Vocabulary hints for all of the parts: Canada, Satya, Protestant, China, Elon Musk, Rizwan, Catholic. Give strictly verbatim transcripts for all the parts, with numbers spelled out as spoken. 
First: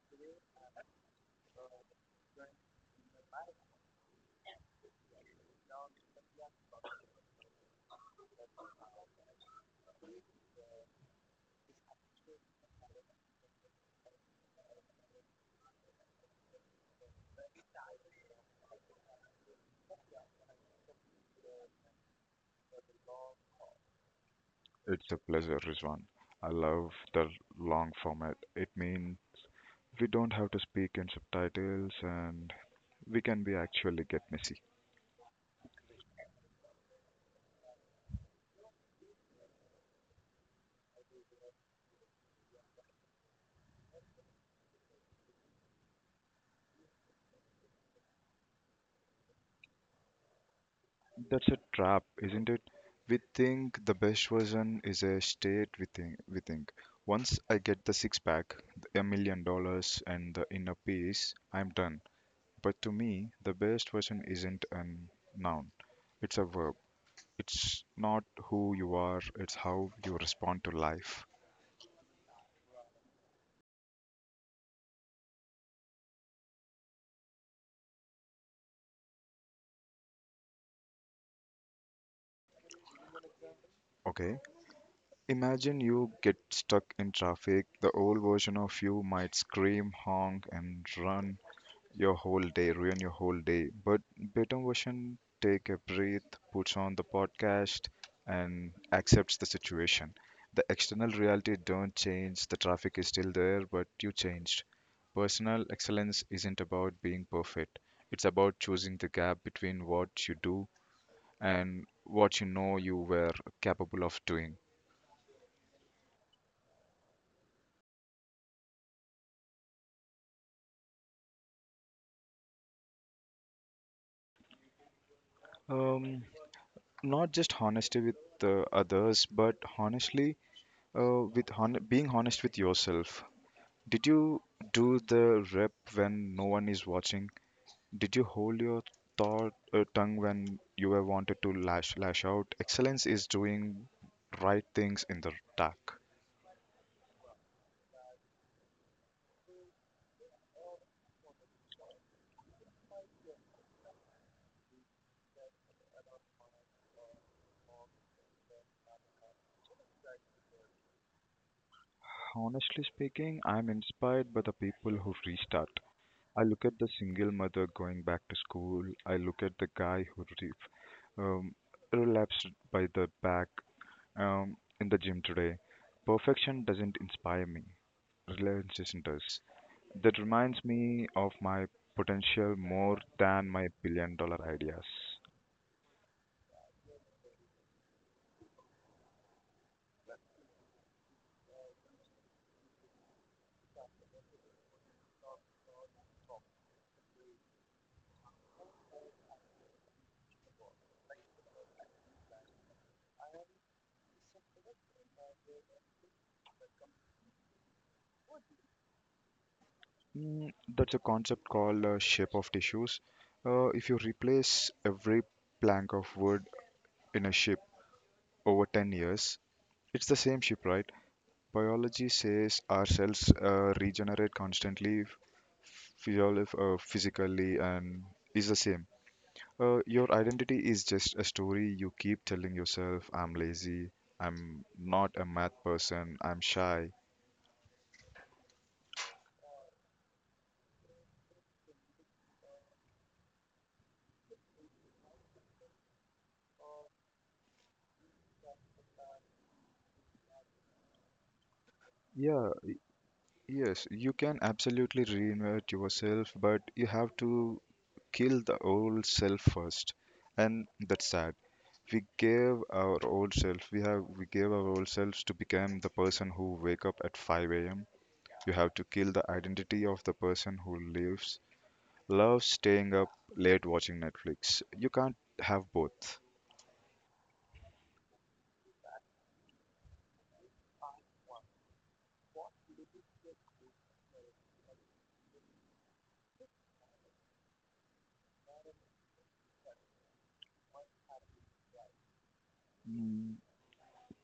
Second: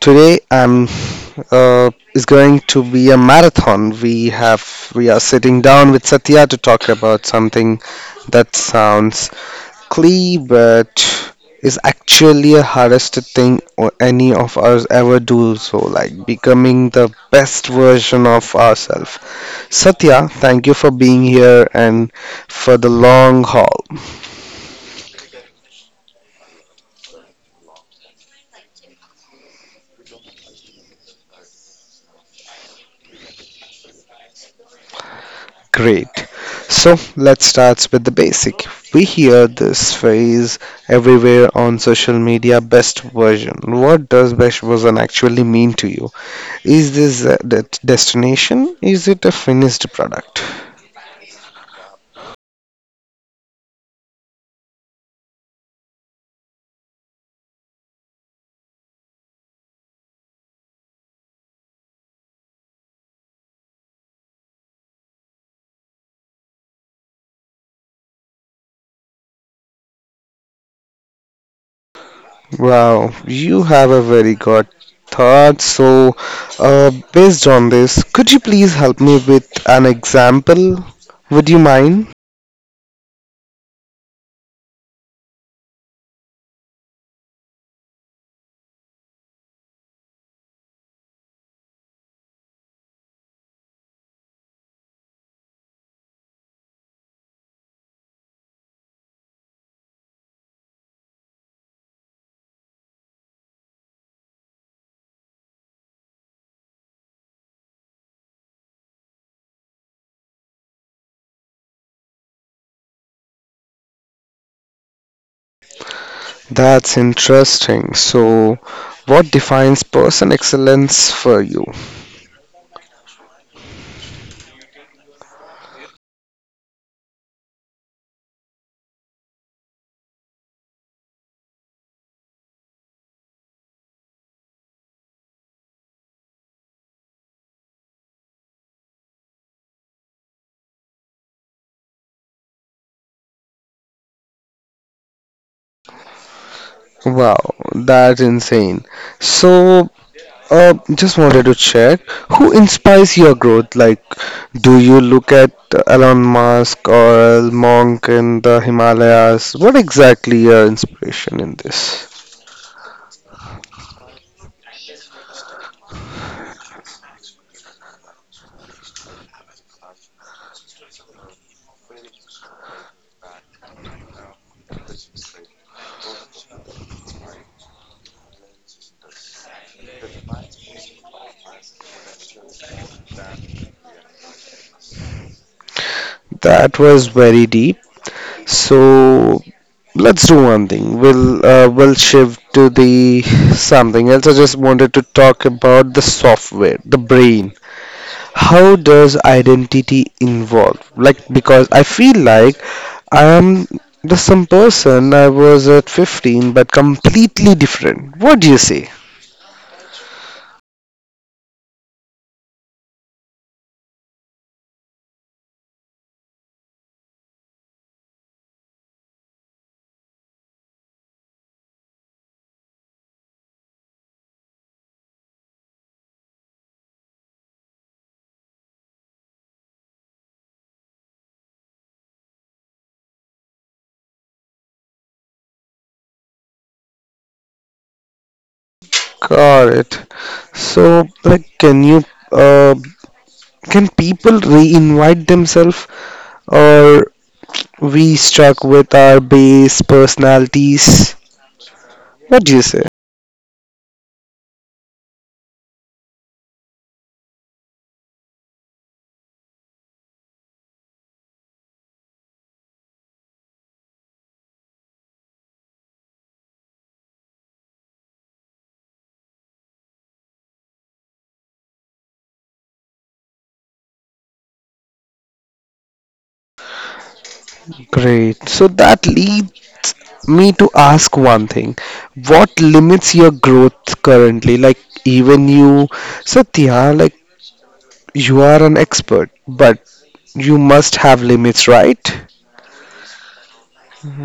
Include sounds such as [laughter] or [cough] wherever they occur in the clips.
Today I'm uh, is going to be a marathon. We have we are sitting down with Satya to talk about something that sounds clee, but is actually the hardest thing or any of us ever do. So, like becoming the best version of ourselves. Satya, thank you for being here and for the long haul. It's a pleasure, Rizwan. I love the long format. It means we don't have to speak in subtitles and we can be actually get messy. Great. So let's start with the basic. We hear this phrase everywhere on social media best version. What does best version actually mean to you? Is this a det- destination? Is it a finished product? That's a trap, isn't it? We think the best version is a state we think we think. Once I get the six pack, a million dollars and the inner peace, I'm done. But to me, the best version isn't a noun. It's a verb. It's not who you are, it's how you respond to life. Wow, you have a very good thought. So, uh, based on this, could you please help me with an example? Would you mind? Okay, imagine you get stuck in traffic. The old version of you might scream, honk, and run your whole day, ruin your whole day. But better version take a breath, puts on the podcast, and accepts the situation. The external reality don't change. The traffic is still there, but you changed. Personal excellence isn't about being perfect. It's about choosing the gap between what you do and what you know you were capable of doing. That's interesting. So, what defines person excellence for you? Um, Not just honesty with uh, others, but honestly, uh, with hon- being honest with yourself. Did you do the rep when no one is watching? Did you hold your thought uh, tongue when you were wanted to lash lash out? Excellence is doing right things in the dark. Wow, that's insane. So, uh, just wanted to check who inspires your growth? Like, do you look at Elon Musk or Monk in the Himalayas? What exactly your inspiration in this? Honestly speaking, I'm inspired by the people who restart. I look at the single mother going back to school. I look at the guy who re- um, relapsed by the back um, in the gym today. Perfection doesn't inspire me, relentlessness does. That reminds me of my potential more than my billion dollar ideas. That was very deep. So let's do one thing. We'll uh, we'll shift to the something else. I just wanted to talk about the software, the brain. How does identity involve? Like, because I feel like I am the same person I was at fifteen, but completely different. What do you say? Mm, that's a concept called uh, shape of tissues. Uh, if you replace every plank of wood in a ship over ten years, it's the same ship, right? Biology says our cells uh, regenerate constantly, physiol- uh, physically, and is the same. Uh, your identity is just a story you keep telling yourself. I'm lazy. I'm not a math person. I'm shy. Got it. So, like, can you, uh, can people re-invite themselves, or we stuck with our base personalities? What Yeah, do you say? yes, you can absolutely reinvent yourself, but you have to kill the old self first. And that's sad. We gave our old self, we have, we gave our old selves to become the person who wake up at five a m. You have to kill the identity of the person who lives love staying up late watching Netflix. You can't have both. Great. So that leads me to ask one thing. What limits your growth currently? Like even you, Satya, like you are an expert, but you must have limits, right? Mm,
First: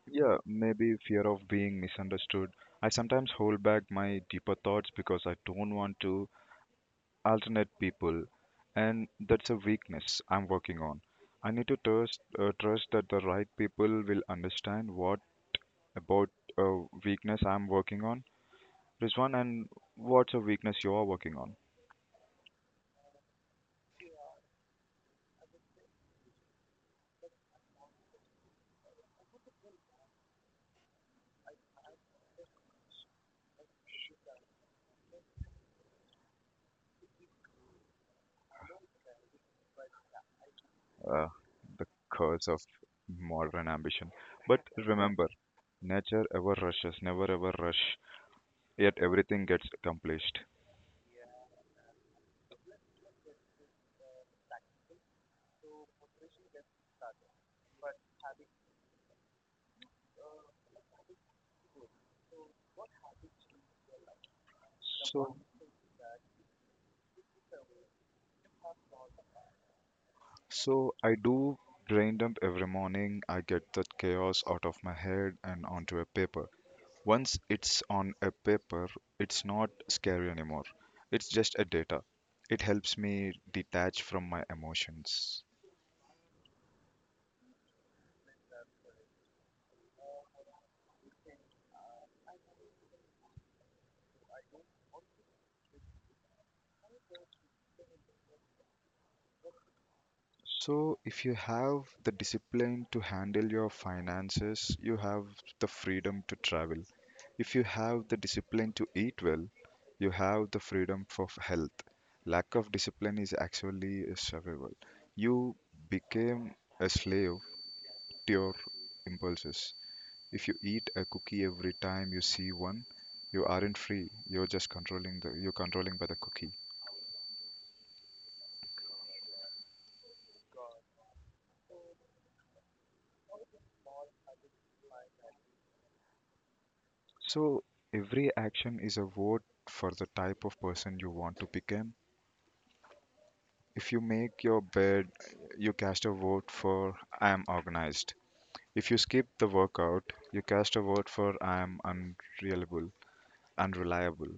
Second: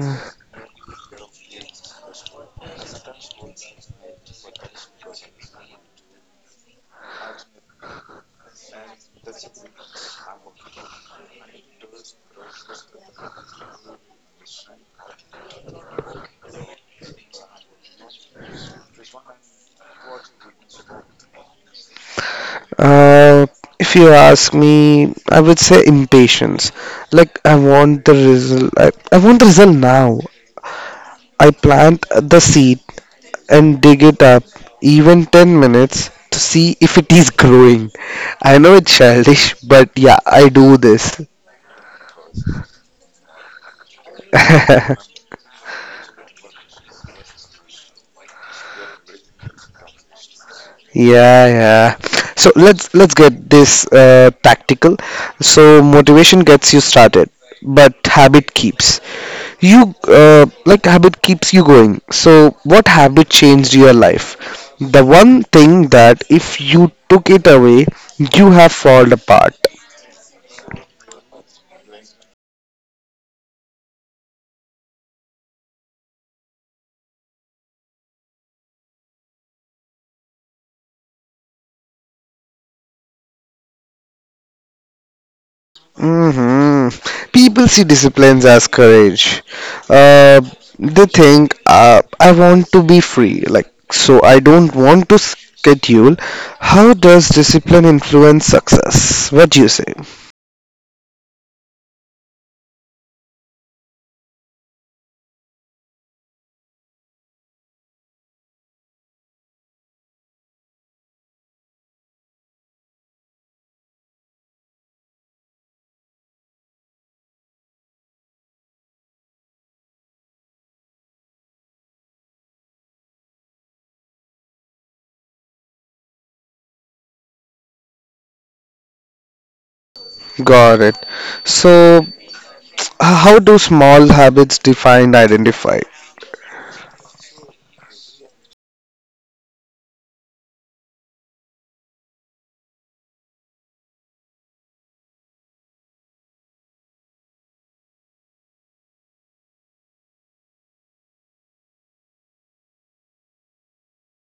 Yeah, maybe fear of being misunderstood. I sometimes hold back my deeper thoughts because I don't want to alternate people, and that's a weakness I'm working on. I need to trust uh, trust that the right people will understand what about a weakness I'm working on. This one? And what's a weakness you are working on? Uh, if you ask me, I would say impatience. Like I want the result. I, I want the result now. I plant the seed and dig it up, even ten minutes, to see if it is growing. I know it's childish, but yeah, I do this. uh, the curse of modern ambition. But [laughs] remember, nature ever rushes, never ever rush, yet everything gets accomplished. Yeah, yeah. So let's let's get this uh, practical. So motivation gets you started, but habit keeps you uh, like habit keeps you going. So what habit changed your life? The So, one thing that if you took it away, you have fallen apart. so I do brain dump every morning. I get that chaos out of my head and onto a paper. Once it's on a paper, it's not scary anymore. It's just a data. It helps me detach from my emotions. Hmm People see disciplines as courage. Uh, they think, uh, I want to be free, like, so I don't want to schedule. How does discipline influence success? What do you say? So, if you have the discipline to handle your finances, you have the freedom to travel. If you have the discipline to eat well, you have the freedom for f- health. Lack of discipline is actually a survival. You became a slave to your impulses. If you eat a cookie every time you see one, you aren't free. You're just controlling the you're controlling by the cookie. Got it. So, h- how do small habits define identify? So every action is a vote for the type of person you want to become. If you make your bed, you cast a vote for I am organized. If you skip the workout, you cast a vote for I am unreliable, unreliable.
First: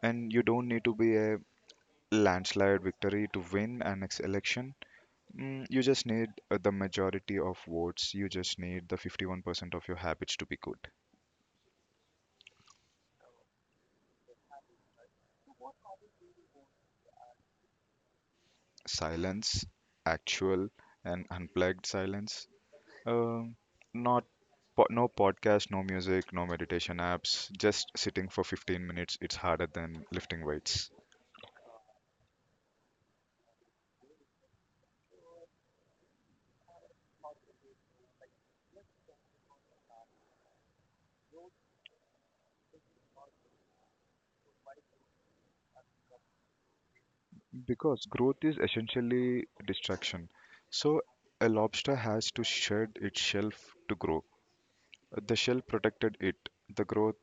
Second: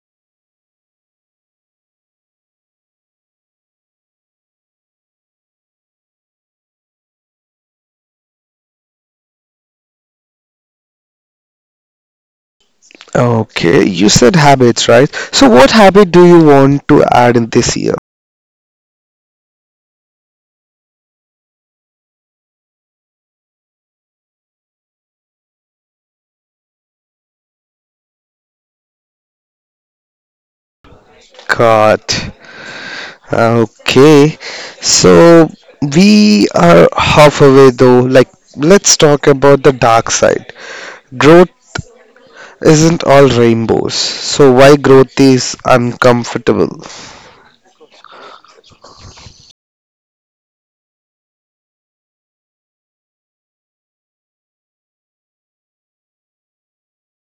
And you don't need to be a landslide victory to win an ex- election. Mm, you just need uh, the majority of votes. You just need the fifty-one percent of your habits to be good. Okay, you said habits, right? So, what habit do you want to add in this year? Silence, actual and unplugged silence. Um, Not po no podcast, no music, no meditation apps. Just sitting for fifteen minutes, it's harder than lifting weights. God. Okay, so we are halfway though. Like, let's talk about the dark side. Growth isn't all rainbows. So, why growth is uncomfortable? Because growth is essentially distraction. So a lobster has to shed its shell f- to grow. The shell protected it. The growth,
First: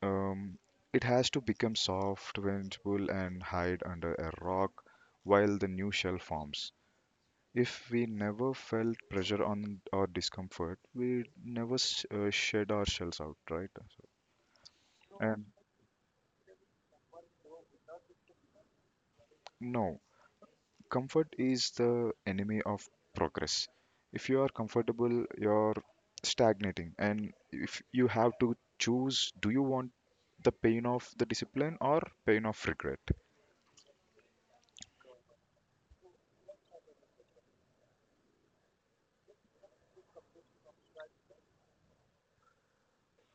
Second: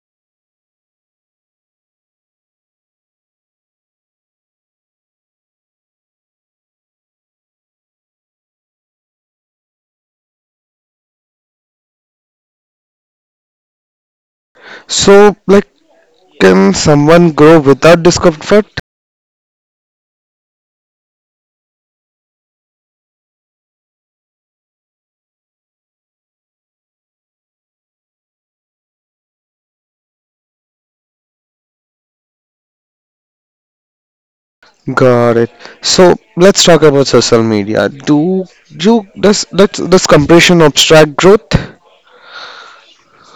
um, it has to become soft, vengeful, and hide under a rock while the new shell forms. If we never felt pressure on our discomfort, we never sh- uh, shed our shells out, right? So, And like, can someone grow without discomfort? no, comfort is the enemy of progress. If you are comfortable, you're stagnating. And if you have to choose, do you want the pain of the discipline or pain of regret? Got it. So let's talk about social media. Do you does does, does compression obstruct growth?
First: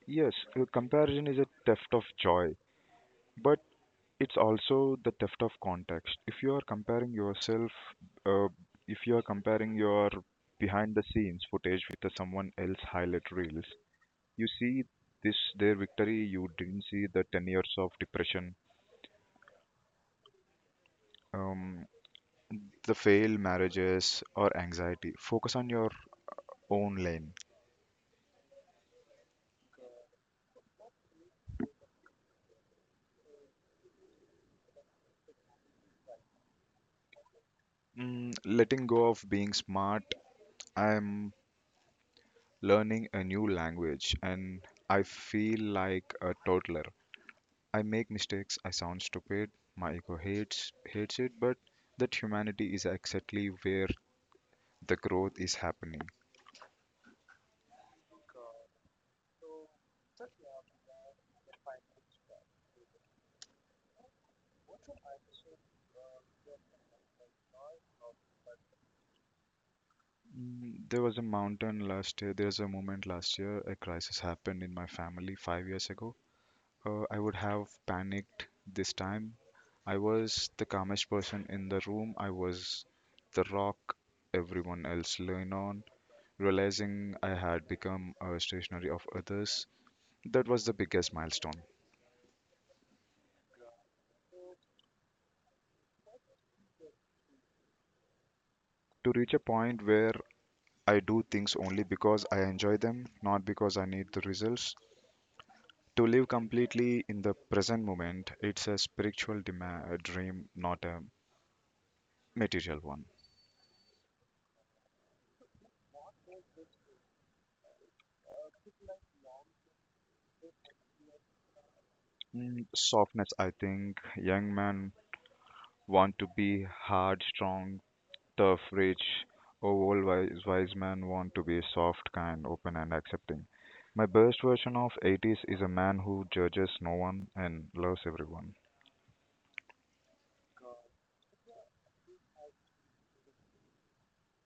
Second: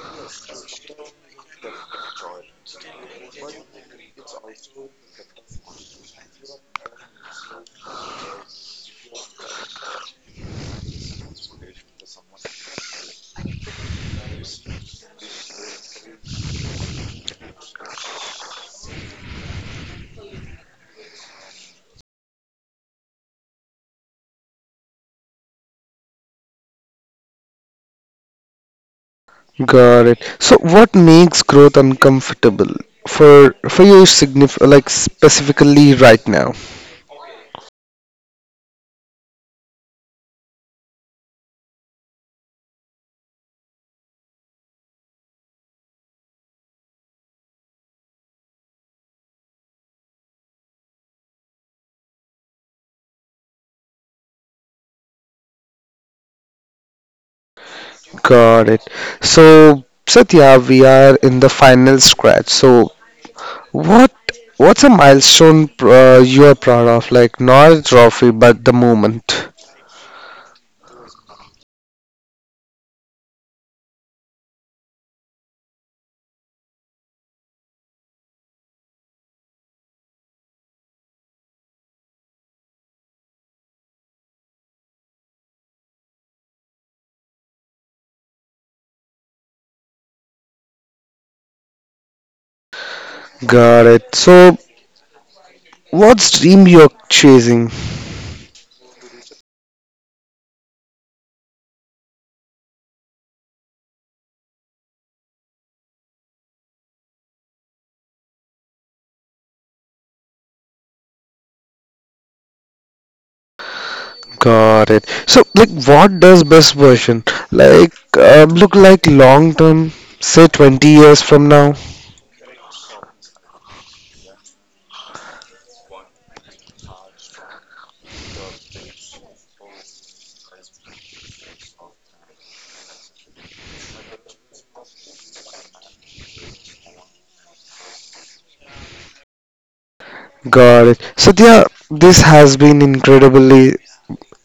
Yes, uh, comparison is a theft of joy. But it's also the theft of context. If you are comparing yourself, uh, if you are comparing your behind the scenes footage with the someone else highlight reels, you see this their victory. You didn't see the ten years of depression, um, the failed marriages or anxiety. Focus on your own lane. Got it. So, what makes growth uncomfortable for for you, signif like specifically right now? Mm, letting go of being smart. I'm learning a new language, and I feel like a toddler. I make mistakes, I sound stupid, my ego hates hates it, but that humanity is exactly where the growth is happening. Got it. So, Satya, we are in the final scratch. So, what what's a milestone uh, you are proud of? Like not a trophy, but the moment. Mm, There was a mountain last year. There's a moment last year. A crisis happened in my family five years ago. Uh, I would have panicked this time. I was the calmest person in the room. I was the rock everyone else leaned on. Realizing I had become a stationary of others, that was the biggest milestone. Got it. So, what's dream you're chasing? To reach a point where I do things only because I enjoy them, not because I need the results. To live completely in the present moment, it's a spiritual dema- a dream, not a material one. Got it. So, like, what does best version like uh, look like long term? Say twenty years from now. Mm, Softness, I think. Young men want to be hard, strong, tough, rich. Oh, old wise, wise men want to be soft, kind, open, and accepting. My best version of eighties is a man who judges no one and loves everyone. Got it. Satya, this has been incredibly.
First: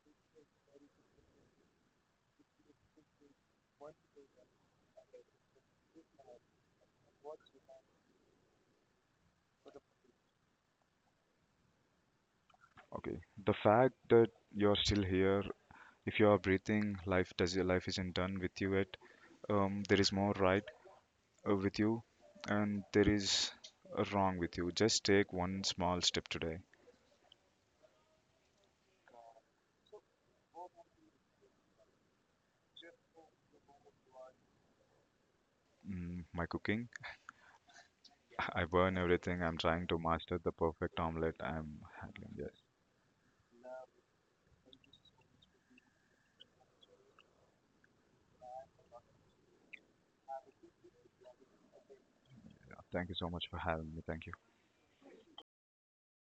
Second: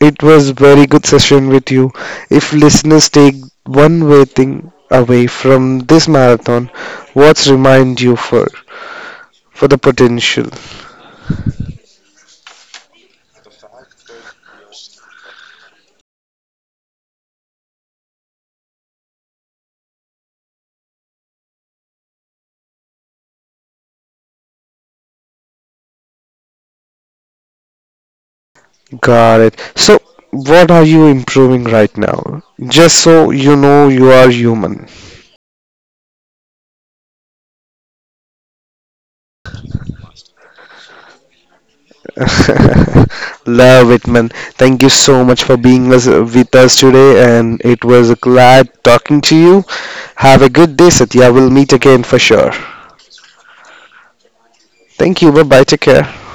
It was very good session with you. If listeners take one way thing away from this marathon, what's remind you for for the potential? Okay. The fact that you're still here, if you are breathing, life does life isn't done with you yet. Um, there is more right uh, with you, and there is a wrong with you. Just take one small step today. Got it. So, what are you improving right now? Just so you know, you are human. Mm, my cooking, [laughs] I burn everything. I'm trying to master the perfect omelette. I'm handling. Yes. [laughs] Love it, man. Thank you so much for being us, with us today, and it was glad talking to you. Have a good day, Satya. We'll meet again for sure. Yeah. Thank you so much for having me. Thank you. Thank you. Bye bye. Take care.